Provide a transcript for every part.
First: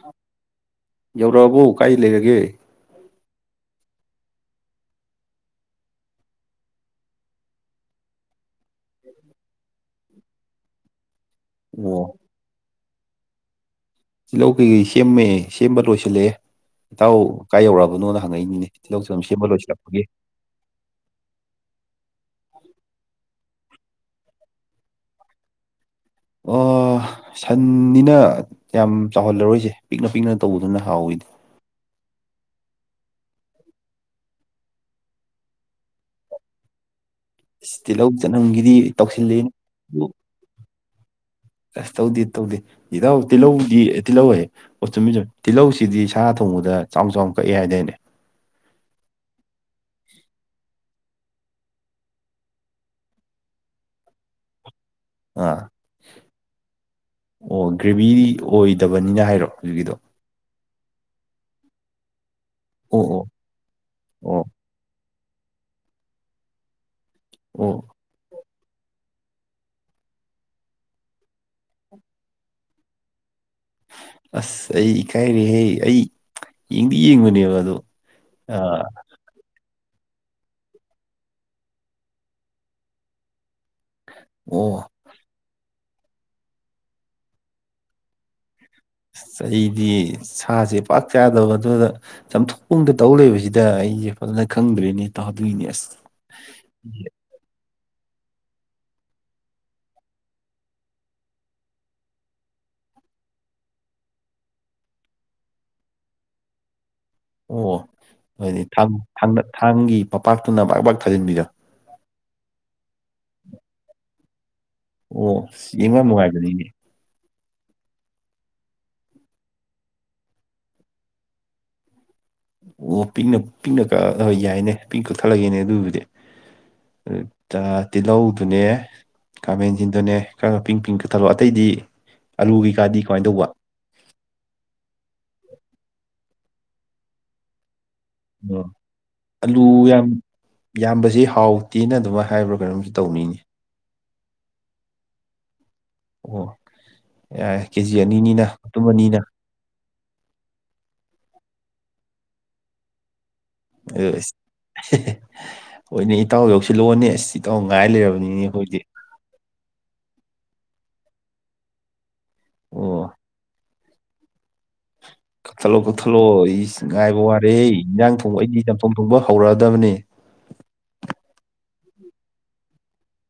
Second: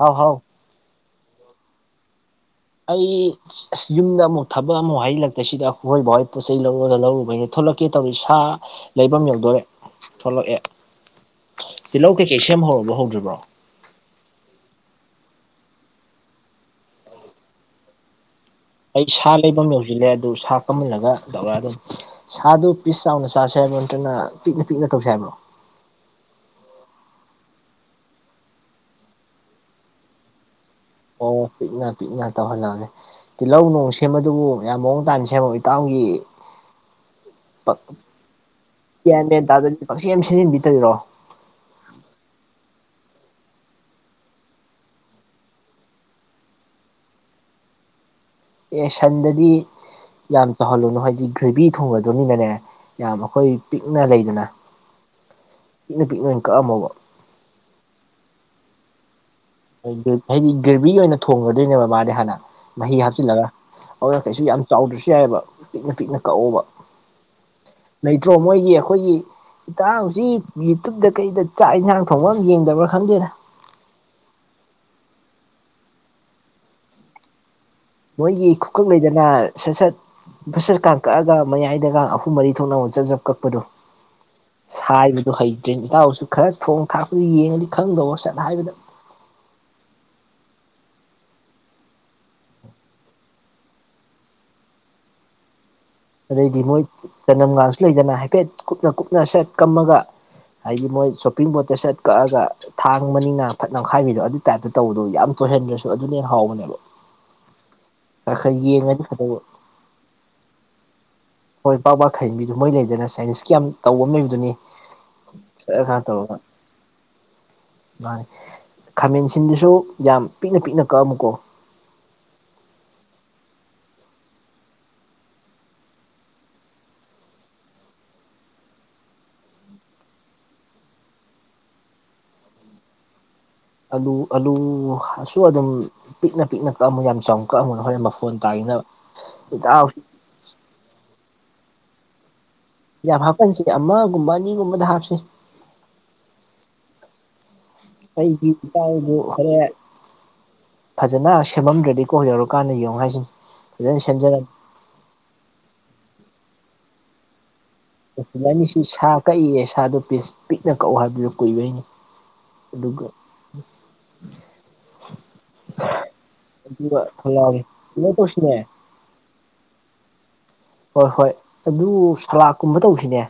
ꯍꯥꯎ ꯍꯥꯎ ꯌꯧꯔꯛꯑꯕꯕꯨ ꯀꯥꯏ ꯂꯩꯔꯒꯦ ꯑꯩ ꯑꯁ ꯌꯨꯝꯗ ꯑꯃꯨꯛ ꯊꯕꯛ ꯑꯃꯨꯛ ꯍꯥꯏꯖꯤꯜꯂꯛꯄꯁꯤꯗ ꯑꯩꯈꯣꯏ ꯕꯥ ꯍꯣꯢꯒꯤ ꯄꯣꯠꯆꯩ ꯂꯧꯔꯒ ꯂꯧꯔꯨꯕꯩꯅ ꯊꯣꯛ ꯊꯣꯛꯂꯛꯀꯦ ꯇꯧꯔꯤ ꯁꯥ ꯂꯩꯐꯝ ꯌꯧꯗꯣꯔꯦ ꯊꯣꯛꯂꯛꯑꯦ ꯇꯤꯜꯍꯧ ꯑꯣ ꯀꯩꯀꯩ ꯁꯦꯝꯍꯧꯔꯕꯣ ꯍꯧꯗ꯭ꯔꯤꯕ꯭ꯔꯣ ꯇꯤꯜꯍꯧ ꯀꯩꯀꯩ ꯁꯦꯝꯃꯦ ꯁꯦꯝꯕ ꯂꯣꯏꯁꯤꯜꯂꯛꯑꯦ ꯏꯇꯥꯎ ꯀꯥꯏ ꯌꯧꯔꯛꯑꯕꯅꯣꯅ ꯍꯪꯉꯛꯏꯅꯤꯅꯦ ꯇꯤꯜꯍꯧ ꯑꯩ ꯆꯅꯝ ꯁꯥ ꯁꯦꯝꯕ ꯂꯩꯐꯝ ꯂꯣꯏꯁꯤꯜꯂꯛꯄꯒꯤ ꯌꯧꯁꯤꯜꯂꯦ ꯑꯗꯨ ꯁꯥ ꯀꯝꯍꯜꯂꯒ ꯇꯧꯔ ꯑꯗꯨꯝ ꯁꯥꯗꯨ ꯄꯤꯁ ꯆꯥꯎꯅ ꯆꯥꯁꯦ ꯍꯥꯏꯕ꯭ꯔꯣ ꯅꯠꯇ꯭ꯔꯒꯅ ꯄꯤꯛꯅ ꯄꯤꯛꯅ ꯇꯧꯁꯦ ꯍꯥꯏꯕ꯭ꯔꯣ ꯑꯣ ꯁꯟꯅꯤꯅ ꯌꯥꯝ ꯆꯥꯎꯍꯜꯂꯔꯣꯏꯁꯦ ꯄꯤꯛꯅ ꯄꯤꯛꯅ ꯇꯧꯕꯗꯨꯅ ꯍꯥꯎꯋꯤꯗ ꯑꯣ ꯄꯤꯛꯅ ꯄꯤꯛꯅ ꯇꯧ ꯍꯜꯂꯛ ꯇꯤꯜꯍꯧ ꯅꯣꯡ ꯁꯦꯝꯕꯗꯨꯕꯨ ꯌꯥꯝ ꯃꯑꯣꯡ ꯇꯥꯅ ꯁꯦꯝꯃꯣ ꯏꯇꯥꯎꯝꯒꯤ ꯑꯁ ꯄꯛ ꯇꯤꯜꯍꯧ ꯆꯅꯝꯒꯤꯗꯤ ꯒ꯭ꯌꯥꯟ ꯃꯦꯟ ꯇꯧꯁꯤꯜꯂꯦꯅꯦ ꯇꯥꯗꯗꯤ ꯑꯗꯨ ꯄꯡꯁꯦꯝ ꯁꯦꯝꯖꯤꯟꯕꯤꯗꯔꯤꯔꯣ ꯑꯁ ꯇꯧꯗꯤ ꯇꯧꯗꯤ ꯏꯙꯧ ꯇꯤꯜꯍꯧꯗꯤ ꯑꯦ ꯇꯤꯜꯍꯧꯍꯥꯢꯋꯦ ꯑꯣ ꯆꯨꯝꯃꯤ ꯆꯨꯝꯃꯤ ꯇꯤꯜꯍꯧꯁꯤꯗꯤ ꯁꯥ ꯊꯣꯡꯕꯗ ꯆꯥꯎꯅ ꯆꯥꯎꯅ ꯀꯛꯑꯦ ꯍꯥꯏꯗꯅꯦ [inaudible] ꯑꯦ ꯁꯟꯗꯗꯤ ꯌꯥꯝ ꯇꯧꯍꯜꯂꯨꯅꯨ ꯍꯥꯏꯗꯤ ꯒ꯭ꯔꯦꯚꯤ ꯊꯣꯡꯕꯗꯣꯏꯅꯤꯅꯅꯦ ꯌꯥꯝ ꯑꯩꯈꯣꯏ ꯄꯤꯛꯅ ꯂꯩꯗꯅ ꯑꯥ ꯄꯤꯛꯅ ꯄꯤꯛꯅ ꯑꯣꯏꯅ ꯀꯛꯑꯝꯃꯣꯕ ꯑꯣ ꯒ꯭ꯔꯦꯚꯤ ꯑꯣꯏꯗꯕꯅꯤꯅ ꯍꯥꯏꯔꯣ ꯍꯧꯖꯤꯛꯀꯤꯗꯣ ꯍꯥꯏꯗꯤ ꯒꯦꯚꯔꯤ ꯑꯣꯏꯅ ꯊꯣꯡꯒꯗꯣꯏꯅꯦꯕ ꯃꯥꯗꯤ ꯍꯥꯟꯅ ꯃꯍꯤ ꯑꯣ ꯑꯣ ꯍꯥꯞꯆꯤꯜꯂꯒ ꯑꯗꯨꯅ ꯑꯣ ꯀꯩꯁꯨ ꯌꯥꯝ ꯆꯥꯎꯗ꯭ꯔꯁꯨ ꯌꯥꯏꯑꯦꯕ ꯄꯤꯛꯅ ꯄꯤꯛꯅ ꯀꯛꯑꯣꯕ ꯑꯣ ꯂꯩꯇ꯭ꯔꯣ ꯃꯣꯏꯒꯤ ꯑꯩꯈꯣꯏꯒꯤ ꯏꯇꯥꯎꯁꯤ ꯌꯨꯇꯨꯞꯇ ꯀꯩꯗ ꯆꯥꯛ ꯌꯦꯟꯁꯥꯡ ꯊꯣꯡꯕ ꯑꯃ ꯌꯦꯡꯗꯕ꯭ꯔꯥ ꯈꯪꯗꯦꯗ ꯑꯁ ꯑꯩ ꯏꯀꯥꯏꯔꯦꯍꯦ ꯑꯩ ꯌꯦꯡꯗꯤ ꯌꯦꯡꯕꯅꯦꯕ ꯑꯗꯣ ꯃꯣꯏꯒꯤ ꯑꯥ ꯈꯨꯀꯪ ꯂꯩꯗꯅ ꯁꯠ ꯁꯠ ꯨꯕꯁꯦꯁ ꯀꯥ ꯀꯛꯑꯒ ꯃꯌꯥꯏꯗꯒ ꯑꯍꯨꯝ ꯃꯔꯤ ꯊꯣꯛꯅ ꯖꯞ ꯖꯞ ꯀꯛꯄꯗꯣ ꯑꯣ ꯁꯥꯏꯕꯗꯣ ꯍꯩ ꯇ꯭ꯔꯦꯟ ꯏꯇꯥꯎꯁꯨ ꯈꯔ ꯊꯣꯡ ꯊꯥꯛꯄꯗ ꯌꯦꯡꯉꯗꯤ ꯈꯪꯗꯧꯕ ꯁꯠ ꯍꯥꯏꯕꯗ ꯑꯁ ꯑꯩꯗꯤ ꯁꯥꯁꯦ ꯄꯥꯛ ꯆꯥꯗꯕ ꯑꯗꯨꯗ ꯆꯝꯊꯣꯛꯗ ꯇꯧ ꯂꯩꯕꯁꯤꯗ ꯑꯩꯁꯦ ꯐꯖꯅ ꯈꯪꯗ꯭ꯔꯦꯅꯦ ꯏꯇꯥꯎꯗꯨꯢꯅꯦ ꯑꯁ ꯑꯗꯩꯗꯤ ꯃꯣꯏ ꯑꯩꯁꯦ- ꯆꯅꯝꯒꯁꯨ ꯂꯩꯗꯅ ꯍꯥꯏꯐꯦꯠ ꯀꯨꯞꯅ ꯀꯨꯞꯅ ꯁꯦꯠ ꯀꯝꯃꯒ ꯍꯥꯏꯗꯤ ꯃꯣꯏ ꯆꯣꯞꯄꯤꯡ ꯕꯣꯠꯇ ꯁꯔꯠ ꯀꯛꯑꯒ ꯊꯥꯡ ꯃꯅꯤꯡꯅ ꯐꯠꯅꯈꯥꯏꯕꯤꯗꯣ ꯑꯗꯨꯒꯤ ꯇꯥꯏꯞꯇ ꯇꯧꯕꯗꯣ ꯌꯥꯝ ꯆꯣꯏꯍꯟꯗ꯭ꯔꯁꯨ ꯑꯗꯨꯅ ꯍꯟꯅ ꯍꯥꯎꯕꯅꯦꯕ ꯑꯣ ꯈꯔ ꯈꯔ ꯑꯗꯨꯗꯤ ꯌꯦꯡꯉꯗꯤ ꯐꯗꯧꯕ ꯊꯥꯡꯒꯤ ꯃꯄꯥꯛꯇꯨꯅ ꯕꯥꯥꯛ ꯕꯥꯛ ꯊꯥꯖꯤꯟꯕꯤꯗꯣ ꯊꯩ ꯏꯟꯕꯤꯗꯨ ꯃꯣꯏ ꯂꯩꯗꯅ ꯆꯥꯏꯁꯀꯤ ꯌꯥꯝ ꯇꯧꯕ ꯑꯃ ꯂꯩꯕꯗꯨꯅꯤ ꯑꯣ ꯈꯔ ꯌꯦꯡꯕ ꯈꯔ ꯇꯧꯔꯒ ꯅꯨꯡꯉꯥꯏꯕꯅꯤꯅꯦ ꯃꯥꯅꯤ ꯈꯥꯃꯦꯟꯁꯤꯟꯗꯨꯁꯨ ꯌꯥꯝ ꯄꯤꯛꯅ ꯄꯤꯛꯅ ꯀꯛꯑꯝꯃꯨꯀꯣ ꯑꯣ ꯄꯤꯛꯅ ꯄꯤꯛꯅ ꯀꯛꯑꯒ ꯌꯥꯏꯅꯦ ꯄꯤꯡ ꯀꯛꯊꯠꯂꯒꯦꯅꯦ ꯑꯗꯨꯕꯨꯗꯤ ꯇꯥ ꯇꯤꯜꯍꯧꯗꯨꯅꯦ ꯈꯥꯃꯦꯟꯁꯤꯡꯗꯨꯅꯦ ꯈꯔꯒ ꯄꯤꯡ ꯄꯤꯡ ꯀꯛ ꯊꯜꯂꯛꯑꯣ ꯑꯇꯩꯗꯤ ꯑꯥꯂꯨ ꯀꯩꯀꯥꯗꯤ ꯀꯃꯥꯏꯅ ꯇꯧꯕ ꯑꯂꯨ ꯑꯂꯨꯁꯨ ꯑꯗꯨꯝ ꯄꯤꯛꯅ ꯄꯤꯛꯅ ꯀꯛꯑꯃꯨ ꯌꯥꯝ ꯆꯥꯎ ꯀꯛꯑꯝꯒꯅꯣ ꯍꯣꯔꯦꯟ ꯃꯐꯣꯟ ꯑꯣ ꯇꯥꯈꯤꯅꯕ ꯑꯂꯨ ꯏꯇꯥꯎ ꯌꯥꯝ ꯌꯥꯝꯕꯁꯤ ꯍꯥꯎꯇꯦꯅ ꯑꯗꯨꯃꯥꯏꯅ ꯍꯥꯏꯕ꯭ꯔꯣ ꯌꯥꯝ ꯍꯥꯞꯄꯟꯁꯤ ꯑꯃꯒꯨꯝꯕ ꯑꯅꯤꯒꯨꯝꯕꯗ ꯍꯥꯞꯁꯤ ꯑꯣ ꯌꯥꯏ ꯑꯩꯒꯤ ꯏꯇꯥꯎꯗꯨ ꯍꯔꯦꯟ ꯐꯖꯅ ꯁꯦꯝꯃꯝꯗ꯭ꯔꯗꯤꯀꯣ ꯌꯧꯔꯛꯀꯥꯟꯗ ꯌꯦꯡꯉꯨ ꯍꯥꯏꯁꯤꯅꯤ ꯐꯖꯅ ꯑꯁ ꯁꯦꯝꯖꯔ ꯍꯦ ꯍꯦ ꯍꯣꯏꯅꯦ ꯏꯇꯥꯎ ꯌꯧꯁꯤꯜꯂꯛꯑꯣꯅꯦ ꯏꯇꯥꯎ ꯉꯥꯏ ꯂꯩꯔꯕꯅꯤꯅꯦ ꯑꯩꯈꯣꯏꯗꯤ ꯕꯥꯅꯤꯁꯤ ꯁꯥ ꯀꯛꯏꯌꯦ ꯁꯥꯗꯣ ꯄꯤꯁ ꯄꯤꯛꯅ ꯀꯛꯎ ꯍꯥꯏꯕꯗꯨ ꯀꯨꯏꯕꯩꯅꯤ ꯑꯣ ꯑꯗꯨꯒ ꯀꯛꯊꯠꯂꯣ ꯀꯛꯊꯠꯂꯣ ꯑꯁ ꯑꯗꯨꯒ ꯉꯥꯏꯕ ꯋꯥꯔꯦꯍꯦ ꯈꯜꯂꯛꯑꯒꯦ ꯀꯩꯅꯣ ꯏꯟꯖꯥꯡ ꯊꯣꯡꯕ ꯑꯩꯗꯤ ꯇꯧꯁꯤꯅꯦ ꯆꯝꯊꯣꯡ ꯊꯣꯡꯕ ꯍꯧꯔ ꯑꯗꯕꯅꯤ ꯍꯣꯏ ꯍꯣꯏ ꯑꯗꯨ ꯁꯂꯥꯥꯠ ꯀꯨꯝꯕ ꯇꯧꯁꯤꯅꯦ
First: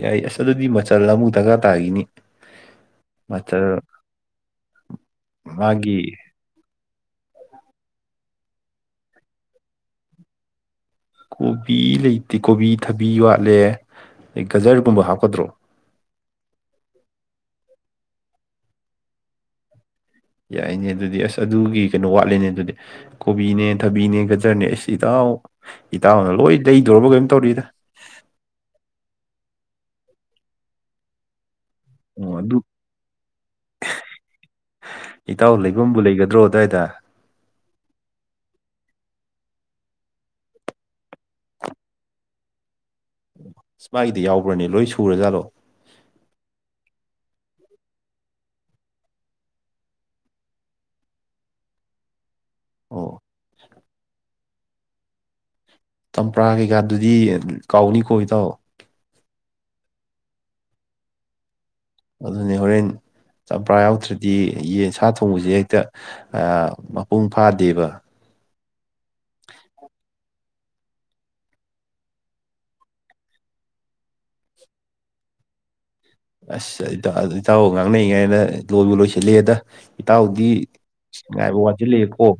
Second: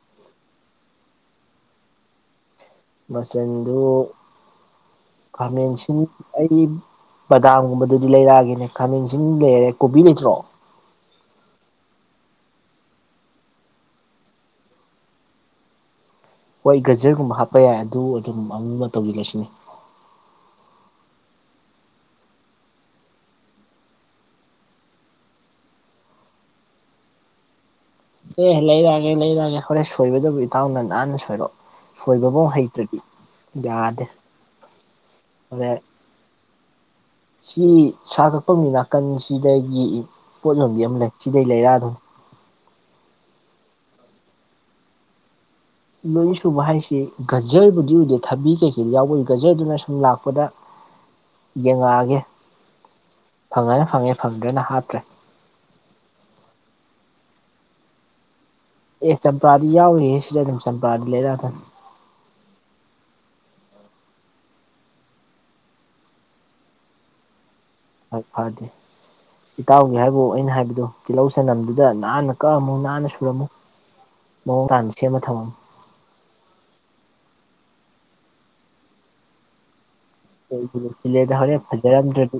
ꯌꯥꯏ ꯑꯁ ꯑꯗꯨꯗꯤ ꯃꯆꯜ ꯑꯃꯨꯛ ꯗꯔꯀꯥꯔ ꯇꯥꯈꯤꯅꯤ ꯃꯆꯜ ꯃꯆꯟꯗꯨ ꯈꯃꯦꯟꯁꯤꯟ ꯃꯥꯒꯤ ꯑꯩ ꯕꯗꯥꯝꯒꯨꯝꯕꯗꯨꯗꯤ ꯂꯩꯔꯛꯑꯒꯦꯅꯦ ꯈꯥꯃꯦꯟꯁꯤꯟꯕꯤ ꯂꯩꯔꯦ ꯀꯣꯕꯤ ꯂꯩꯇ꯭ꯔꯣ ꯀꯣꯕꯤ ꯂꯩꯇꯦ ꯀꯣꯕꯤ ꯊꯕꯤ ꯋꯥꯠꯂꯦ ꯑꯩ ꯒꯖꯔꯒꯨꯝꯕ ꯍꯥꯞꯀꯗ꯭ꯔꯣ ꯍꯣꯏ ꯒꯖꯔꯒꯨꯝꯕ ꯍꯥꯞꯄ ꯌꯥꯏ ꯑꯗꯨ ꯑꯗꯨꯝ ꯑꯃꯝꯕ ꯇꯧꯁꯤꯜꯂꯁꯤꯅꯦ ꯌꯥꯏꯅꯦ ꯑꯗꯨꯗꯤ ꯑꯁ ꯑꯗꯨꯒꯤ ꯀꯩꯅꯣ ꯋꯥꯠꯂꯦꯅꯦ ꯑꯗꯨꯗꯤ ꯀꯣꯕꯤꯅꯦ ꯊꯕꯤꯅꯦ ꯒꯖꯔꯅꯦ ꯑꯁ ꯏꯇꯎ ꯏꯇꯥꯎꯅ ꯂꯣꯏ ꯂꯩꯗꯧꯔꯕ ꯀꯩꯅꯣꯝ ꯇꯧꯔꯤꯗ ꯂꯩꯔꯛ ꯑꯒꯦ ꯍꯣꯔꯦꯟ ꯁꯣꯏꯕꯗꯕꯨ ꯏꯇꯥꯎꯅ ꯅꯥꯥꯟꯅ ꯁꯣꯏꯔꯛꯑꯣ ꯑꯣ ꯁꯣꯏꯕꯕꯧ ꯑꯗꯨ ꯍꯩꯇ꯭ꯔꯗꯤ ꯌꯥꯗꯦ ꯏꯇꯥꯎ ꯍꯣꯔꯦꯟ ꯂꯩꯕꯝꯕꯨ ꯂꯩꯒꯗ꯭ꯔꯣ ꯑꯗꯥꯏ ꯁꯤ ꯁꯥ ꯀꯛꯐꯝꯒꯤ ꯅ ꯅꯥꯀꯟꯁꯤꯗꯒꯤ ꯄꯣꯠ ꯌꯣꯝꯕꯤ ꯑꯃ ꯂꯩ ꯁꯤꯗꯒꯤ ꯂꯩꯔꯛ ꯑꯗꯝꯅꯦ ꯏꯁ ꯃꯥꯒꯤꯗꯤ ꯌꯥꯎꯕ꯭ꯔꯣꯅꯦ ꯂꯣꯏ ꯁꯨꯔꯖꯥꯠꯂꯣ ꯂꯣꯏ ꯁꯨꯕ ꯍꯥꯏꯁꯤ ꯒꯖꯔꯕꯨꯗꯤ ꯎꯗꯦ ꯊꯕꯤ ꯀꯩꯀꯩꯗꯤ ꯌꯥꯎꯕ ꯎꯏ ꯒꯖꯔꯗꯨꯅ ꯁꯨꯝ ꯂꯥꯛꯄꯗ ꯌꯦꯡꯉꯛꯑꯒꯦ ꯑꯣ ꯐꯪꯉꯅ ꯐꯪꯉꯦ ꯐꯪꯗ꯭ꯔꯥꯒꯅ ꯍꯥꯞꯇ꯭ꯔꯦ ꯆꯝꯄ꯭ꯔꯥ ꯀꯩꯀꯥꯗꯨꯗꯤ ꯀꯥꯎꯅꯤ ꯀꯣ ꯏꯇꯥꯎ ꯑꯦ ꯆꯝꯄꯔꯥꯗꯤ ꯌꯥꯎꯅꯤꯍꯦ ꯁꯤꯗ ꯗꯨꯝ ꯆꯝꯄ꯭ꯔꯥꯗꯤ ꯂꯩꯔꯛꯑꯗꯝ ꯑꯗꯨꯅꯦ ꯍꯣꯔꯦꯟ ꯆꯝꯄ꯭ꯔꯥ ꯌꯥꯎꯗ꯭ꯔꯗꯤ ꯌꯦꯟ ꯁꯥ ꯊꯣꯡꯕꯁꯦ ꯍꯦꯛꯇ ꯃꯄꯨꯡ ꯐꯥ ꯍꯣꯏ ꯐꯗꯦ ꯏꯇꯥꯎꯒꯤ ꯍꯥꯏꯕꯨ ꯑꯩꯅ ꯍꯥꯏꯕꯗꯤ ꯑꯗꯣ ꯇꯤꯜꯍꯧ ꯆꯅꯝꯗꯨꯗ ꯅꯥꯟꯅ ꯀꯛꯑꯝꯃꯨ ꯅꯥꯟꯅ ꯁꯦꯝꯃꯝꯃꯨ ꯃꯑꯣꯡ ꯇꯥꯟ ꯁꯦꯝꯃ ꯊꯝ ꯑꯁ ꯏꯇꯥꯎ ꯉꯥꯡꯅꯩꯉꯥꯏ ꯗ ꯂꯣꯏꯕꯨ ꯂꯣꯏꯁꯤꯑꯦꯗ ꯂꯣꯏꯕꯨ ꯂꯣꯏꯁꯤꯟꯂꯛ ꯑꯦ ꯗ ꯍꯣꯔꯦꯟ ꯋꯥꯠꯁꯤꯜꯂꯛꯑꯦꯀꯣ ꯐꯖꯔꯝ꯭ꯗꯔꯥꯗꯤ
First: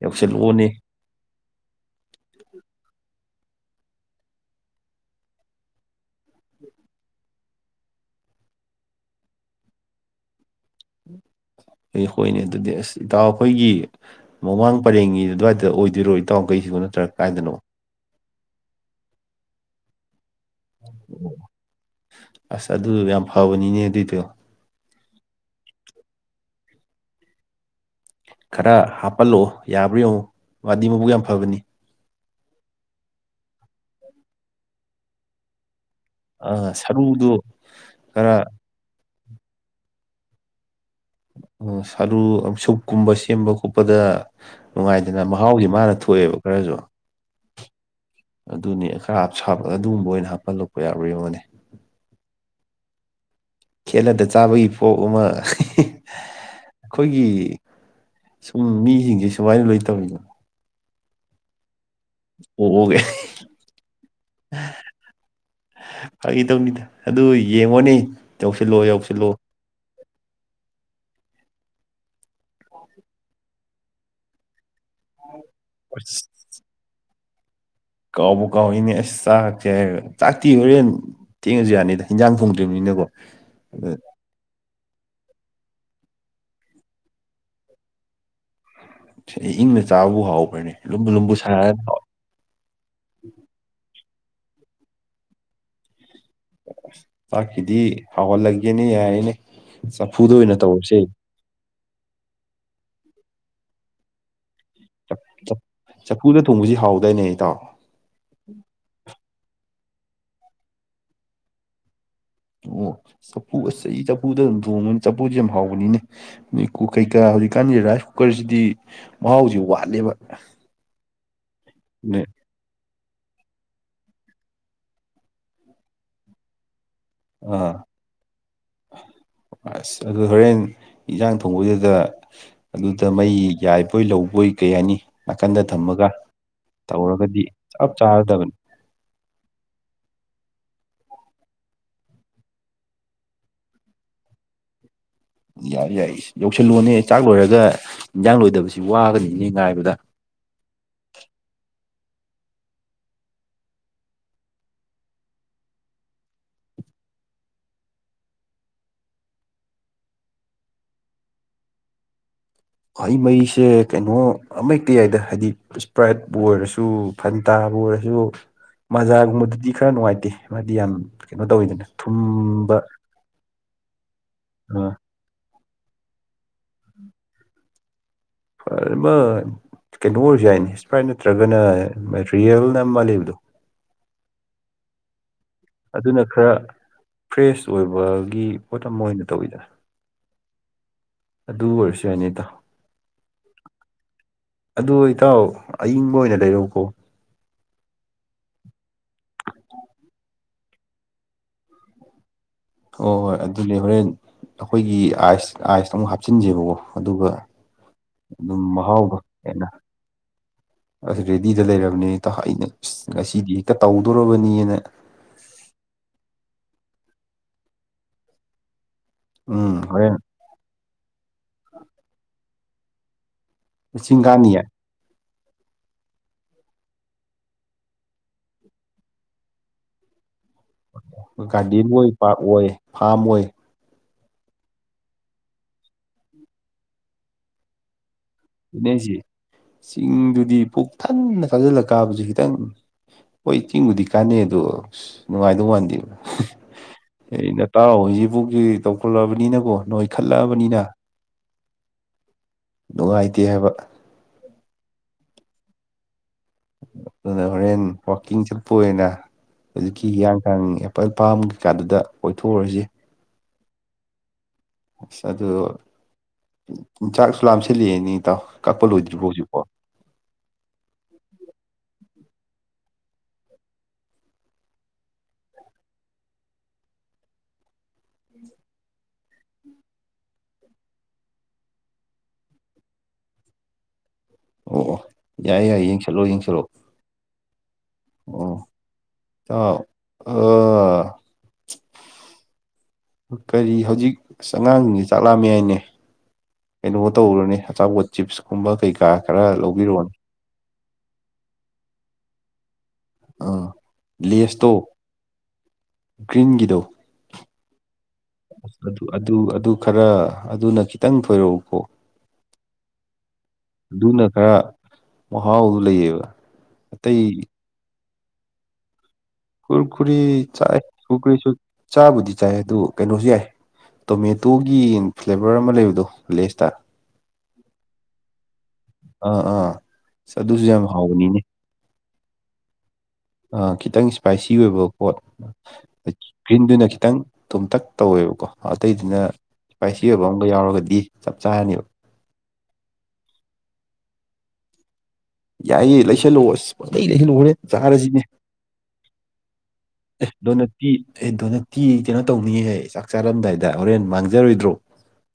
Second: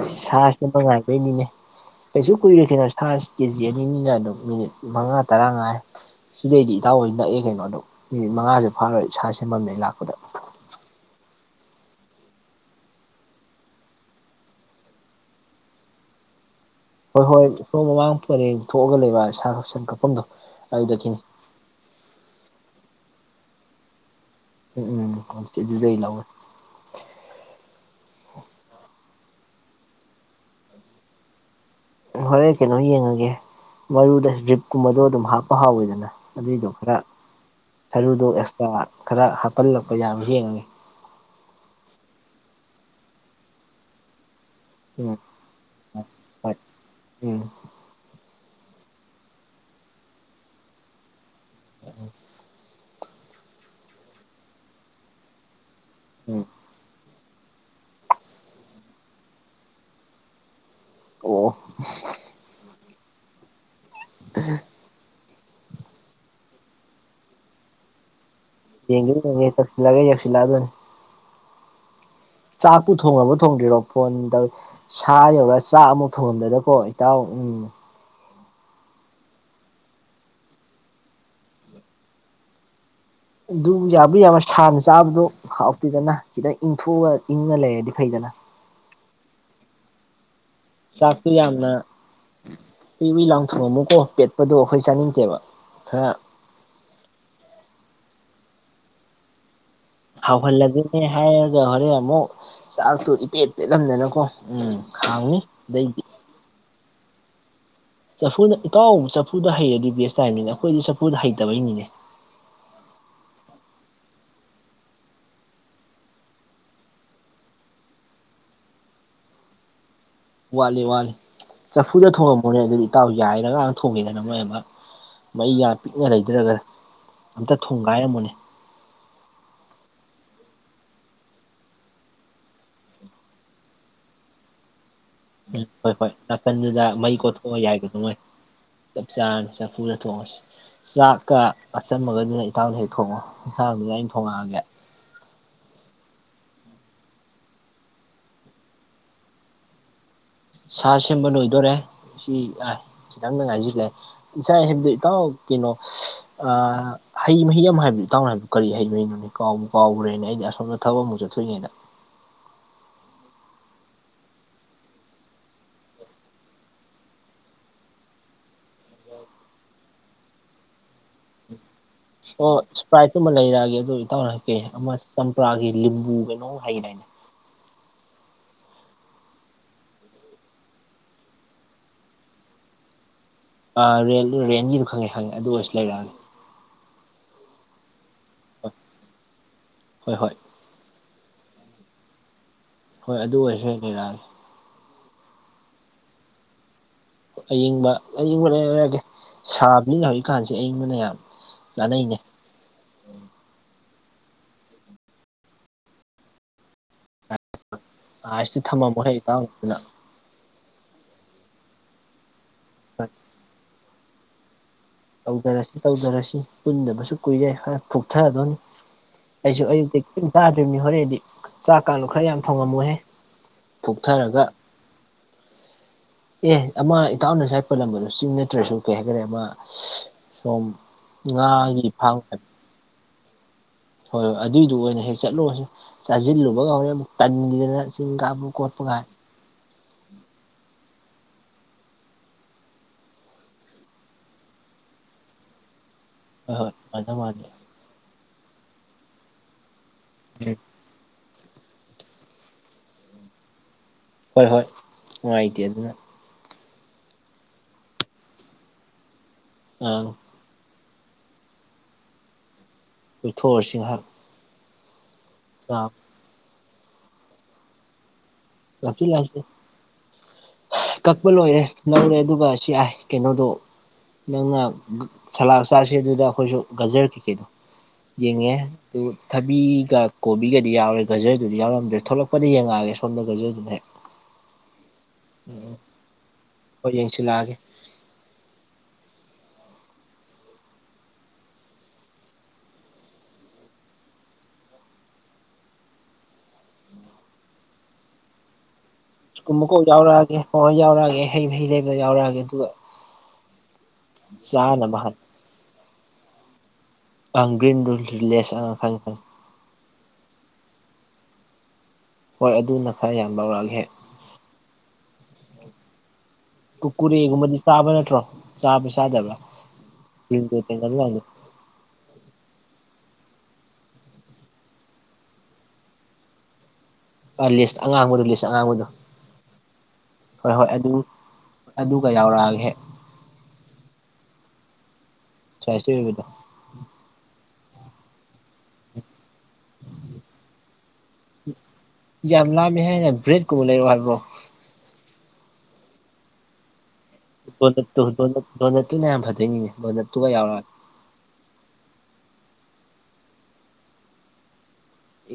ꯌꯧꯁꯤꯜꯂꯛꯑꯣꯅꯦ ꯁꯥꯁꯦꯝꯕ ꯉꯥꯏꯗꯣꯏꯅꯤꯅꯦ ꯀꯩꯁꯨ ꯀꯨꯏꯔꯣꯏ ꯀꯩꯅꯣ ꯁꯥ ꯀꯦ ꯖꯤ ꯑꯅꯤꯅꯤꯅ ꯑꯗꯨꯝ ꯃꯤꯅꯤꯠ ꯃꯉꯥ ꯇꯔꯥꯉꯥꯏ ꯁꯤꯗꯩꯗꯤ ꯏꯇꯥꯎꯍꯣꯏ ꯅꯛꯑꯦ ꯀꯩꯅꯣ ꯑꯗꯨꯝ ꯃꯤꯅꯤꯠ ꯃꯉꯥꯁꯨ ꯐꯥꯔꯣꯏ ꯁꯥꯁꯦꯝꯕꯝꯗꯩ ꯂꯥꯛꯄꯗ ꯎꯝ ꯑꯩ ꯍꯣꯏꯅꯦ ꯑꯗꯨꯗꯤ ꯑꯁ ꯏꯇꯥꯎ ꯈꯣꯏꯒꯤ ꯃꯃꯥꯡ ꯄꯔꯦꯡꯒꯤ ꯑꯗꯨꯋꯥꯏꯗ ꯑꯣꯏꯗꯣꯏꯔꯣ ꯏꯇꯥꯎ ꯍꯣꯏ ꯍꯣꯏ ꯁꯣꯝ ꯃꯃꯥꯡ ꯄꯔꯦꯡ ꯊꯣꯛꯑꯒ ꯂꯩꯕ ꯁꯥꯁꯟ ꯀꯥꯛꯐꯝ ꯂꯩꯕ ꯑꯗꯨꯗꯒꯤꯅꯤ ꯑꯁ ꯑꯗꯨ ꯌꯥꯝ ꯐꯕꯅꯤꯅꯦ ꯑꯗꯨꯏꯗꯣ ꯎꯝ ꯎꯝ ꯍꯧꯖꯤꯛꯀꯤꯗꯨꯨꯗꯩ ꯂꯧꯋꯦ ꯈꯔ ꯍꯥꯞꯄꯜꯂꯛꯑꯣ ꯌꯥꯕ꯭ꯔꯥ ꯌꯦꯡꯉꯨ ꯃꯗꯤ ꯃꯕꯨꯛ ꯌꯥꯝ ꯐꯕꯅꯤ ꯍꯣꯔꯦꯟ ꯀꯩꯅꯣ ꯌꯦꯡꯉꯒꯦ ꯃꯔꯨꯗ ꯔꯤꯞꯀꯨꯝꯕꯗꯨ ꯑꯗꯨꯝ ꯍꯥꯞꯄ ꯍꯥꯎꯋꯤꯗꯅ ꯑꯗꯨꯏꯗꯣ ꯑ ꯈꯔ ꯁꯔꯨꯗꯣ ꯁꯔꯨꯗꯣ ꯈꯔ ꯑꯦꯛꯁꯇ꯭ꯔꯥ ꯈꯔ ꯍꯥꯞꯐꯜꯂꯛꯄ ꯌꯥꯕ꯭ꯔ ꯌꯦꯡꯉꯒꯦ ꯑꯣ ꯁꯥꯂꯨ ꯁꯨꯞꯀꯨꯝꯕ ꯁꯦꯝꯕ ꯈꯣꯠꯄꯗ ꯎꯝ ꯅꯨꯡꯉꯥꯏꯗꯅ ꯃꯍꯥꯎꯁꯤ ꯃꯥꯅ ꯊꯣꯛꯑꯦꯕ ꯍꯣꯏ ꯈꯔꯁꯨ ꯎꯝ ꯑꯗꯨꯅꯦ ꯈꯔ ꯍꯥꯞ ꯁꯥꯞꯕꯒ ꯑꯗꯨꯒꯨꯝꯕ ꯑꯣꯏꯅ ꯍꯥꯞꯐꯜꯂꯛꯄ ꯌꯥꯕ꯭ꯔꯥ ꯌꯦꯡꯉꯣꯅꯦ ꯑ [inaudible] ꯈꯦꯠꯂꯗ ꯆꯕꯒꯤ ꯐꯣꯛ ꯑꯃ ꯍꯤꯍꯤ ꯎꯝ ꯑꯩꯈꯣꯏꯒꯤ ꯁꯨꯝ ꯃꯤꯁꯤꯡꯁꯦ ꯁꯨꯃꯥꯏꯅ ꯂꯣꯏꯇꯧꯋꯤꯗꯅ ꯑꯣꯑꯣ ꯑꯣ ꯑꯣ ꯐꯒꯤ ꯇꯧꯅꯤꯗ ꯑꯗꯨ ꯌꯦꯡꯉꯣꯅꯦ ꯌꯧꯁꯤꯜꯂꯣ [unintelligible] ꯌꯧꯁꯤꯜꯂꯣ ꯇꯧꯁꯤꯟꯂꯛ ꯑ ꯒꯦ ꯌꯧꯁꯤꯟ ꯂꯛꯑꯗꯕꯅꯦ ꯆꯥꯛꯄꯨ ꯊꯣꯡꯉꯕꯣ ꯊꯣꯡꯗ꯭ꯔꯤꯔꯣ ꯐꯣꯟ ꯇꯧꯋꯤ ꯁꯥ ꯌꯧꯔꯒ ꯆꯥꯛ ꯑꯃꯨꯛ ꯑꯁ ꯊꯣꯡꯉꯝꯗꯗꯅꯀꯣ ꯏꯇꯥꯎ ꯎꯝ ꯀꯥꯎꯕꯨ ꯀꯥꯎꯏꯅꯦ ꯑꯁ ꯆꯥꯛꯁꯦ ꯆꯛꯇꯤ ꯍꯣꯔꯦꯟ ꯊꯦꯡꯉꯁꯨ ꯌꯥꯅꯤꯗ ꯍꯤꯟꯖꯥꯡ ꯊꯣꯡꯗ꯭ꯔꯤꯕꯅꯤꯅꯀꯣ ꯑꯗꯨꯕꯨ ꯑꯗꯨ ꯌꯥꯕꯨꯗꯤ ꯌꯥꯕ ꯁꯥꯟ ꯆꯥꯕꯗꯣ ꯍꯥꯎꯇꯦꯗꯅ ꯈꯤꯇꯪ ꯏꯪꯊꯣꯛꯑ ꯏꯪꯉ ꯂꯩꯔꯗꯤ ꯐꯩꯗꯅ ꯏꯪꯅ ꯆꯥꯕꯨ ꯍꯥꯎ ꯆꯥꯛꯇꯨ ꯌꯥꯝꯅ ꯎꯨꯏꯎꯨꯨꯏꯂꯥꯎꯅ ꯊꯣꯡꯉꯝꯃꯣꯀꯣ ꯄꯦꯠ ꯄꯗꯣ ꯑꯩꯈꯣꯏ ꯆꯥꯅꯤꯡꯗꯦꯕ ꯈꯔ ꯆꯥꯛꯀꯤꯗꯤ ꯍꯥꯎꯍꯟꯂꯒꯦꯅꯦ ꯌꯥꯏꯑꯦꯅꯦ ꯍꯥꯎꯍꯜꯂꯒꯅꯦ ꯍꯥꯏꯔꯒ ꯍꯣꯔꯦꯟ ꯑꯃꯨꯛ ꯆꯥꯛꯇꯨ ꯏꯄꯦꯠ ꯄꯦꯠꯂꯝꯗꯅꯀꯣ ꯎꯝ ꯈꯥꯡꯅꯤ ꯑꯗꯩꯗꯤ ꯆꯐꯨꯗ ꯊꯣꯡꯕꯁꯤ ꯍꯥꯎꯗꯥꯏꯅꯦ ꯏꯇꯥꯎ ꯆꯐꯨꯗ ꯏꯇꯥꯎ ꯆꯐꯨꯗ ꯍꯩꯔꯗꯤ ꯕꯦꯁ ꯇꯥꯏꯃꯤꯅꯦ ꯑꯩꯈꯣꯏꯗꯤ ꯆꯐꯨꯗ ꯍꯩꯇꯕꯩꯅꯤꯅꯦ ꯑꯣ ꯆꯐꯨ ꯑꯁꯤꯁ ꯑꯩ ꯆꯐꯨꯗ ꯑꯗꯨꯝ ꯊꯣꯡꯕꯅꯤ ꯆꯐꯨꯁ ꯌꯥꯝ ꯍꯥꯎꯕꯅꯤꯅꯦ ꯅꯣꯏ ꯀꯨꯀꯩ ꯀꯥ ꯍꯧꯖꯤꯛꯀꯥꯟꯒꯤ ꯔꯥꯏꯁ ꯀꯨꯀꯔꯁꯤꯗꯤ ꯃꯍꯥꯎꯁꯤ ꯋꯥꯠꯂꯦꯕ ꯋꯥꯠꯂꯦ ꯋꯥꯠꯂꯦ ꯆꯐꯨꯗ ꯊꯣꯡꯉꯝꯃꯣꯅꯦ ꯑꯗꯨꯗꯤ ꯇꯥꯎ ꯌꯥꯏꯔꯒꯥꯅ ꯊꯣꯡꯉꯦꯗꯅ ꯃꯣꯏ ꯑꯃ ꯃꯩ ꯌꯥꯝ ꯄꯤꯛꯅ ꯂꯩꯗꯔꯒ ꯑꯥ ꯑꯁ ꯑꯗꯨ ꯍꯣꯔꯦꯟ ꯏꯟꯁꯥꯡ ꯊꯣꯡꯕꯗꯨꯗ ꯑꯗꯨꯗ ꯃꯩ ꯌꯥꯏꯕꯣꯏ ꯂꯧꯕꯣꯏ ꯀꯩꯍꯥꯏꯅꯤ ꯎꯝ ꯍꯣꯏ ꯍꯣꯏ ꯅꯥꯀꯟꯗꯨꯗ ꯃꯩ ꯇꯧꯔꯒꯗꯤ ꯀꯣꯠꯊꯣꯛ ꯆꯞ ꯌꯥꯏꯕꯗꯣ ꯃꯣꯏ ꯆꯥꯔꯗꯕꯅꯤ ꯆꯞꯆꯔꯅꯤ ꯆꯐꯨꯗ ꯊꯣꯡꯉꯁꯤ ꯆꯥꯛꯀ ꯑꯆꯝꯃꯒꯗꯨꯅ ꯏꯇꯥꯥꯎꯅ ꯍꯦꯛ ꯊꯣꯡꯉꯣ ꯁꯥꯗꯨꯅ ꯑꯩꯅ ꯊꯣꯡꯉꯛꯑꯒꯦ ꯌꯥꯏ ꯌꯥꯏ ꯌꯧꯁꯤꯜꯂꯨꯅꯦ ꯆꯥꯛ ꯂꯣꯏꯔꯒ ꯏꯟꯖꯥꯡ ꯂꯣꯏꯗꯕꯁꯤ ꯋꯥꯒꯅꯤꯅꯦ ꯉꯥꯏꯕꯗ ꯁꯥ ꯁꯦꯝꯕ ꯂꯣꯏꯗꯣꯔꯦ ꯁꯤ ꯈꯤꯇꯪꯗ ꯉꯥꯏꯁꯤꯜꯂꯦ ꯉꯁꯥꯏ ꯍꯥꯏꯕꯗꯣ ꯏꯇꯥꯎ ꯀꯩꯅꯣ ꯍꯩ ꯃꯍꯤ ꯑꯃ ꯍꯥꯏꯕꯗꯨ ꯏꯇꯥꯎꯅ ꯍꯥꯏꯕ ꯀꯔꯤ ꯍꯩ ꯃꯍꯤꯅꯣꯅꯦ ꯀꯥꯎꯕꯨ ꯀꯥꯎꯒ꯭ꯔꯦꯅꯦ ꯑꯩꯩꯗꯤ ꯑꯁꯣꯝꯗ ꯊꯕꯛ ꯑꯃꯨꯛ ꯆꯠꯊꯣꯛꯏꯉꯩꯗ [inaudible] [unintelligible] ꯍꯩ ꯃꯍꯤꯁꯦ ꯀꯩꯅꯣ ꯑꯃꯍꯦꯛꯇ ꯌꯥꯏꯗ ꯍꯥꯏꯗꯤ ꯏꯁꯄ꯭ꯔꯥꯏꯠꯄꯨ ꯑꯣꯏꯔꯁꯨ ꯐꯟ ꯇ ꯕꯨ ꯑꯣꯏꯔꯁꯨ ꯃꯖꯥꯒꯨꯝꯕꯗꯨꯗꯤ ꯈꯔ ꯅꯨꯡꯉꯥꯏꯇꯦ ꯃꯥꯗꯤ ꯌꯥꯝ ꯀꯩꯅꯣ ꯇꯧꯋꯤꯗꯅ ꯑꯣ ꯊꯨꯝꯕ ꯏꯁꯄ꯭ꯔꯥꯏꯇꯨ ꯑꯃ ꯂꯩꯔꯛꯑꯒꯦ ꯑꯗꯨ ꯏꯇꯥꯎꯔꯛꯀꯦ ꯑꯃ ꯆꯝꯄ꯭ꯔꯥꯒꯤ ꯂꯤꯝꯕꯨ ꯀꯩꯅꯣ ꯍꯥꯏꯅꯦ ꯐꯔꯦ ꯕꯥꯏ ꯀꯩꯅꯣ ꯑꯣꯏꯔꯁꯨ ꯌꯥꯏꯅꯦ ꯏꯁꯄ꯭ꯔꯥꯏꯠ ꯅꯠꯇ꯭ꯔꯒꯅ ꯔꯤꯌꯦꯜꯅ ꯑꯃ ꯂꯩꯕꯗꯣ ꯑ ꯔꯦꯟ ꯔꯦꯟꯒꯤꯗꯨ ꯈꯪꯉꯦ ꯈꯪꯉꯦ ꯑꯗꯨ ꯑꯣꯏꯔꯁꯨ ꯂꯩꯔꯛꯑꯒꯦ ꯑꯗꯨꯅ ꯈꯔ ꯐ꯭ꯔꯦꯁ ꯑꯣꯏꯕꯒꯤ ꯄꯣꯠ ꯑꯃ ꯑꯣꯏꯅ ꯇꯧꯋꯤꯗ ꯍꯣꯏ ꯍꯣꯏ ꯍꯣꯏ ꯑꯗꯨ ꯑꯣꯏꯔꯁꯨ ꯌꯥꯏꯅꯦ ꯏꯇꯥꯎ ꯍꯣꯏ ꯑꯗꯨ ꯑꯣꯏꯔꯁꯨ ꯑꯣꯏ ꯂꯩꯔꯛꯑꯒꯦ ꯑꯗꯨ ꯏꯇꯥꯎ ꯑꯌꯤꯡꯕ ꯑꯣꯏꯅ ꯂꯩꯔꯛꯎꯀꯣ ꯑꯌꯤꯡꯕ ꯀꯥꯟꯁꯦ ꯑꯌꯤꯡꯕꯅ ꯌꯥꯝ ꯆꯥꯅꯩꯅꯦ ꯑꯣ ꯍꯣꯏ ꯑꯗꯨꯅꯦ ꯍꯣꯔꯦꯟ ꯑꯩꯈꯣꯏꯒꯤ ꯑꯥꯏꯁ ꯑꯥꯏꯁ ꯑꯃꯨꯛ ꯍꯥꯞꯆꯤꯟꯁꯦꯕꯀꯣ ꯑꯗꯨꯒ ꯑꯥꯏꯁꯇ ꯑꯗꯨꯝ ꯊꯝꯃꯝꯃꯣ ꯍꯦ ꯃꯍꯥꯎꯕ ꯍꯦꯟꯅ ꯏꯇꯥꯎꯗꯨꯅ ꯑꯁ ꯔꯦꯗꯤꯗ ꯂꯩꯔꯕꯅꯦ ꯑꯩꯅ ꯑ ꯉꯁꯤꯗꯤ ꯍꯦꯛꯇ ꯇꯧꯗꯣꯔꯕꯅꯤꯅ ꯇꯧꯗꯔꯁꯤ ꯇꯧꯗꯔꯁꯤ ꯄꯨꯟꯗꯕꯁꯨ ꯀꯨꯏꯔꯦ ꯍꯣꯔꯦꯟ ꯐꯣꯛꯊꯗꯣꯏꯅꯤ ꯑꯩꯁꯨ ꯎꯝ ꯑꯌꯨꯛꯇꯒꯤ ꯍꯣꯔꯦꯟ ꯀꯩꯝ ꯆꯥꯗ꯭ꯔꯤꯕꯅꯤ ꯍꯣꯔꯦꯟꯗꯤ ꯆꯥꯛꯀꯥꯗꯣ ꯈꯔ ꯌꯥꯝ ꯊꯣꯡꯉꯝꯃꯨꯍꯦ ꯆꯤꯡꯀꯥꯅꯤꯌꯦ ꯑꯦ ꯑꯃ ꯏꯇꯥꯎꯅꯉꯁꯥ ꯄꯜꯂꯝꯕꯗꯣ ꯆꯤꯡ ꯅꯠꯇ꯭ꯔꯁꯨ ꯀꯩ ꯍꯥꯏꯈꯔꯦ ꯑꯃ ꯁꯣꯝ ꯒꯥꯔꯗꯦꯟ ꯉꯥꯒꯤ ꯑꯣꯏ ꯐꯥꯝ ꯄꯥꯔꯛ ꯑꯣꯏ ꯐꯥꯝ ꯑꯣꯏ ꯍꯣꯏ ꯍꯣꯏ ꯑꯗꯨꯏꯗꯨ ꯑꯣꯏꯅ ꯍꯦꯛ ꯆꯠꯂꯨꯔꯁꯨ ꯆꯥꯁꯤꯜꯂꯨꯕꯒ ꯍꯣꯔꯦꯟ ꯇꯟꯗꯅ ꯆꯤꯡ ꯀꯥꯕ ꯈꯣꯠꯄꯒ ꯅꯦꯁꯦ ꯆꯤꯡꯗꯨꯗꯤ ꯄꯨꯛ ꯊꯟꯅ ꯆꯥꯖꯤꯜꯂ ꯀꯥꯕꯁꯨ ꯈꯤꯇꯪ ꯍꯣꯏ ꯆꯤꯡꯕꯨꯗꯤ ꯀꯥꯟꯅꯩ ꯑꯗꯣ ꯅꯨꯡꯉꯥꯏꯗꯧ ꯃꯥꯟꯗꯦ ꯍꯣꯏ ꯍꯣꯏ ꯃꯥꯅꯦ ꯃꯥꯅꯦ ꯑꯩꯅ ꯇꯥꯎꯍꯣꯏꯁꯤ ꯕꯨꯛꯒꯤ ꯇꯧꯈꯠꯂꯕꯅꯤꯅꯀꯣ ꯎꯝ ꯅꯣꯏꯈꯠꯂꯛꯑꯕꯅꯤꯅ ꯅꯨꯡꯉꯥꯏꯇꯦ ꯍꯥꯏꯕ ꯍꯣꯏ ꯅꯨꯡꯉꯥꯏꯇ ꯑꯗꯨꯅ ꯑꯗꯨꯗꯅ ꯍꯣꯔꯦꯟ ꯋꯥꯀꯤꯡ ꯆꯠꯄ ꯑꯣꯏꯅ ꯑꯥ ꯍꯧꯖꯤꯛꯀꯤ ꯍꯤꯌꯥꯡꯊꯥꯡ ꯐꯥꯝ ꯀꯩꯀꯥꯗꯨꯗ ꯀꯣꯏꯊꯣꯛꯎꯔꯁꯤ ꯊꯣꯛꯑꯨꯁꯤ ꯉꯥꯏꯍꯥꯛ ꯑꯁ ꯑꯗꯨ ꯉꯥꯏꯍꯥꯛ ꯆꯥꯛꯁꯨ ꯂꯥꯝꯁꯤꯜꯂꯛꯑꯦꯅꯦ ꯏꯇꯥꯎ ꯀꯛꯄ ꯂꯥꯝꯁꯤꯜ ꯂꯣꯏꯗ꯭ꯔꯤꯕꯣ ꯂꯥꯝꯁꯤꯜ ꯍꯧꯖꯤꯛꯄꯣ ꯀꯛꯄ ꯂꯣꯏꯔꯦ ꯂꯧꯔꯦ ꯑꯗꯨꯒ ꯁꯤ ꯌꯥꯏ ꯀꯩꯅꯣꯗꯣ ꯅꯪꯅ ꯁꯂꯥꯛ ꯆꯥꯁꯦ ꯗꯨꯗ ꯑꯩꯈꯣꯏꯁꯨ ꯒꯥꯖꯔ ꯀꯩꯀꯩꯗꯣ ꯌꯦꯡꯉꯦ ꯑꯗꯨ ꯊꯕꯤꯒ ꯀꯣꯕꯤꯒꯗꯤ ꯌꯥꯎꯔꯦ ꯒꯖꯔꯗꯨꯗꯤ ꯌꯥꯎꯔꯝꯗ꯭ꯔꯦ ꯊꯣꯛꯂꯛꯄꯗ ꯌꯦꯡꯉꯛꯑꯒꯦ ꯁꯣꯝꯗ ꯒꯖ꯭ꯔ ꯗꯨꯅꯅꯦ ꯌꯥꯏ ꯌꯥꯏ ꯌꯦꯡꯁꯜꯂꯣ ꯌꯦꯡꯁꯜꯂꯣ ꯍꯣꯏ ꯌꯦꯡꯁꯤꯜꯂꯛꯑꯒꯦ ꯑꯣ ꯑ ꯑ ꯀꯔꯤ ꯍꯧꯖꯤꯛ ꯑ ꯑꯉꯥꯡꯁꯤꯡꯁꯤ ꯆꯥꯛꯂꯥꯝ ꯃꯦ ꯍꯥꯏꯅꯦ ꯀꯩꯅꯣ ꯇꯧꯔꯨꯅꯦ ꯑꯆꯥꯄꯣꯠ ꯆꯤꯞꯁꯀꯨꯝꯕ ꯀꯩ ꯀꯨꯝ ꯃꯀꯣꯛ ꯌꯥꯎꯔꯛꯑꯒꯦ ꯍ ꯌꯥꯎꯔꯛꯑꯒꯦ ꯍꯩ ꯃꯍ ꯍꯩ ꯂꯩꯕ ꯌꯥꯎꯔꯑꯒꯦ ꯑꯗꯨꯒ ꯑ ꯂꯦꯁꯇꯣ ꯆꯥꯅꯕ ꯍꯥꯟ ꯒ꯭ꯔꯤꯟꯒꯤꯗꯣ ꯑꯪ ꯒ꯭ꯔꯤꯟꯗꯨ ꯂꯦꯁ ꯑꯪ ꯑꯁ ꯈꯪꯉꯦ ꯑꯗꯨ ꯈꯪꯉꯦ ꯑꯗꯨ ꯑꯗꯨ ꯈꯔ ꯑꯗꯨꯅ ꯈꯤꯇꯪ ꯊꯣꯏꯔꯛꯎꯀꯣ ꯍꯣꯏ ꯑꯗꯨꯅ ꯈꯔ ꯌꯥꯝ ꯂꯧꯔꯛꯑꯒꯦ ꯃꯥꯍꯥꯎ ꯂꯩꯑꯦꯕ ꯀꯨꯀꯨꯔꯦꯒꯨꯝꯕꯗꯤ ꯆꯥꯕ ꯅꯠꯇ꯭ꯔꯣ ꯆꯥꯕ ꯆꯥꯗꯕ ꯀꯨꯨꯨꯀꯨꯔꯦ ꯆꯥꯏ ꯀꯔꯀꯨꯔꯤꯁꯨ ꯆꯥꯕꯨꯗꯤ ꯆꯥꯏ ꯑꯗꯨ ꯀꯩꯅꯣꯁꯨ ꯌꯥꯏ ꯇꯣꯃꯦꯇꯣꯒꯤ ꯐ꯭ꯂꯦꯕꯔ ꯑꯃ ꯂꯩꯕꯗꯣ ꯂꯦꯁꯇ ꯑ ꯂꯤꯁ ꯑꯉꯥꯡꯕꯗꯨ ꯂꯤꯁ ꯑꯉꯥꯡꯕꯗꯨ ꯑꯥ ꯑꯥ ꯑꯁ ꯍꯣꯏ ꯑꯗꯨꯁꯨ ꯍꯣꯏ ꯌꯥꯝ ꯑꯗꯨ ꯍꯥꯎꯕꯅꯤꯅꯦ ꯑꯗꯨꯒ ꯌꯥꯎꯔꯛꯑꯒꯦ ꯍꯦꯛ ꯥ ꯈꯤꯇꯪ ꯏꯁꯄꯥꯏꯁꯤ ꯑꯣꯏꯕ ꯄꯣꯠ ꯁ꯭ꯋꯥꯏꯁꯇ ꯑꯣꯏꯕꯗꯣ ꯒ꯭ꯔꯤꯟꯗꯨꯅ ꯈꯤꯇꯪ ꯇꯣꯝꯇꯛ ꯇꯧꯋꯦꯕꯀꯣ ꯑꯇꯩꯗꯨꯅ ꯏꯁꯄꯥꯏꯁꯤ ꯑꯣꯏꯕ ꯑꯃꯒ ꯌꯥꯎꯔꯒꯗꯤ ꯆꯞ ꯆꯥꯔꯅꯤꯕ ꯍꯦꯟꯅ ꯕ꯭ꯔꯦꯗꯀꯨꯝ ꯂꯩꯔꯑꯣ ꯍꯥꯏꯕ꯭ꯔꯣ ꯌꯥꯏꯌꯦ ꯂꯩꯁꯜꯂꯛꯑꯣ ꯄꯪꯂꯩ ꯂꯩꯁꯜ ꯂꯛ ꯑꯣꯅꯦ ꯆꯥꯔꯁꯤꯅꯦ ꯗꯣꯅꯠꯇꯨ ꯗꯣꯅꯠꯇꯨꯅ ꯌꯥꯝ ꯐꯗꯣꯏꯅꯤꯅꯦ ꯗꯣꯅꯠꯇꯨꯒ ꯌꯥꯎꯔꯛꯑꯒꯦ ꯗꯣꯅꯠꯇꯤ ꯗ ꯀꯩꯅꯣ ꯇꯧꯅꯤꯡꯍꯦ ꯆꯥꯛ ꯆꯥꯔꯝꯗꯥꯏꯗ ꯍꯣꯔꯦꯟ ꯃꯥꯡꯖꯔꯣꯏꯗ꯭ꯔꯣ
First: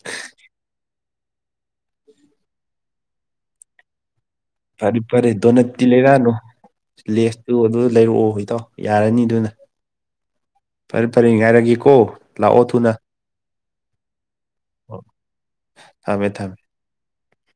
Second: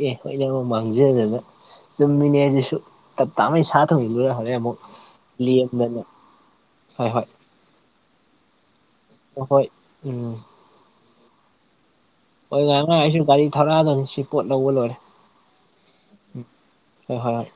ꯑꯦ ꯍꯣꯏ ꯅꯪꯉꯣ ꯃꯥꯡꯖꯗꯅ ꯆꯨꯝꯃꯤꯅꯦ ꯑꯗꯨꯁꯨ ꯇꯞ ꯇꯥꯉꯩ ꯁꯥ ꯊꯣꯡꯅꯤ ꯂꯣꯏꯔ ꯐꯔꯦ ꯐꯔꯦ ꯗꯣꯅꯠꯇꯤ ꯂꯩꯔꯛꯑꯅꯨ ꯍꯣꯏ ꯍꯣꯏ ꯂꯦꯁ ꯇ ꯂꯩꯔꯛꯑꯣ ꯏꯇꯥꯎ ꯌꯥꯔꯅꯤ ꯑꯗꯨꯅ ꯍꯣꯏ ꯎꯝ ꯐꯔꯦ ꯐꯔꯦ ꯉꯥꯏꯔꯒꯦꯀꯣ ꯍꯣꯏ ꯂꯥꯛꯑꯣ ꯉꯥꯏ ꯊꯨꯅ ꯉꯥꯏꯌꯨꯁꯦ ꯒꯥꯔꯤ ꯊꯧꯔꯛꯑꯗꯅꯤ ꯁꯤ ꯄꯣꯠ ꯂꯧꯕ ꯂꯣꯏꯔꯦ ꯊꯝꯃꯦ ꯊꯝꯃꯦ ꯍꯣꯏ ꯍꯣꯏ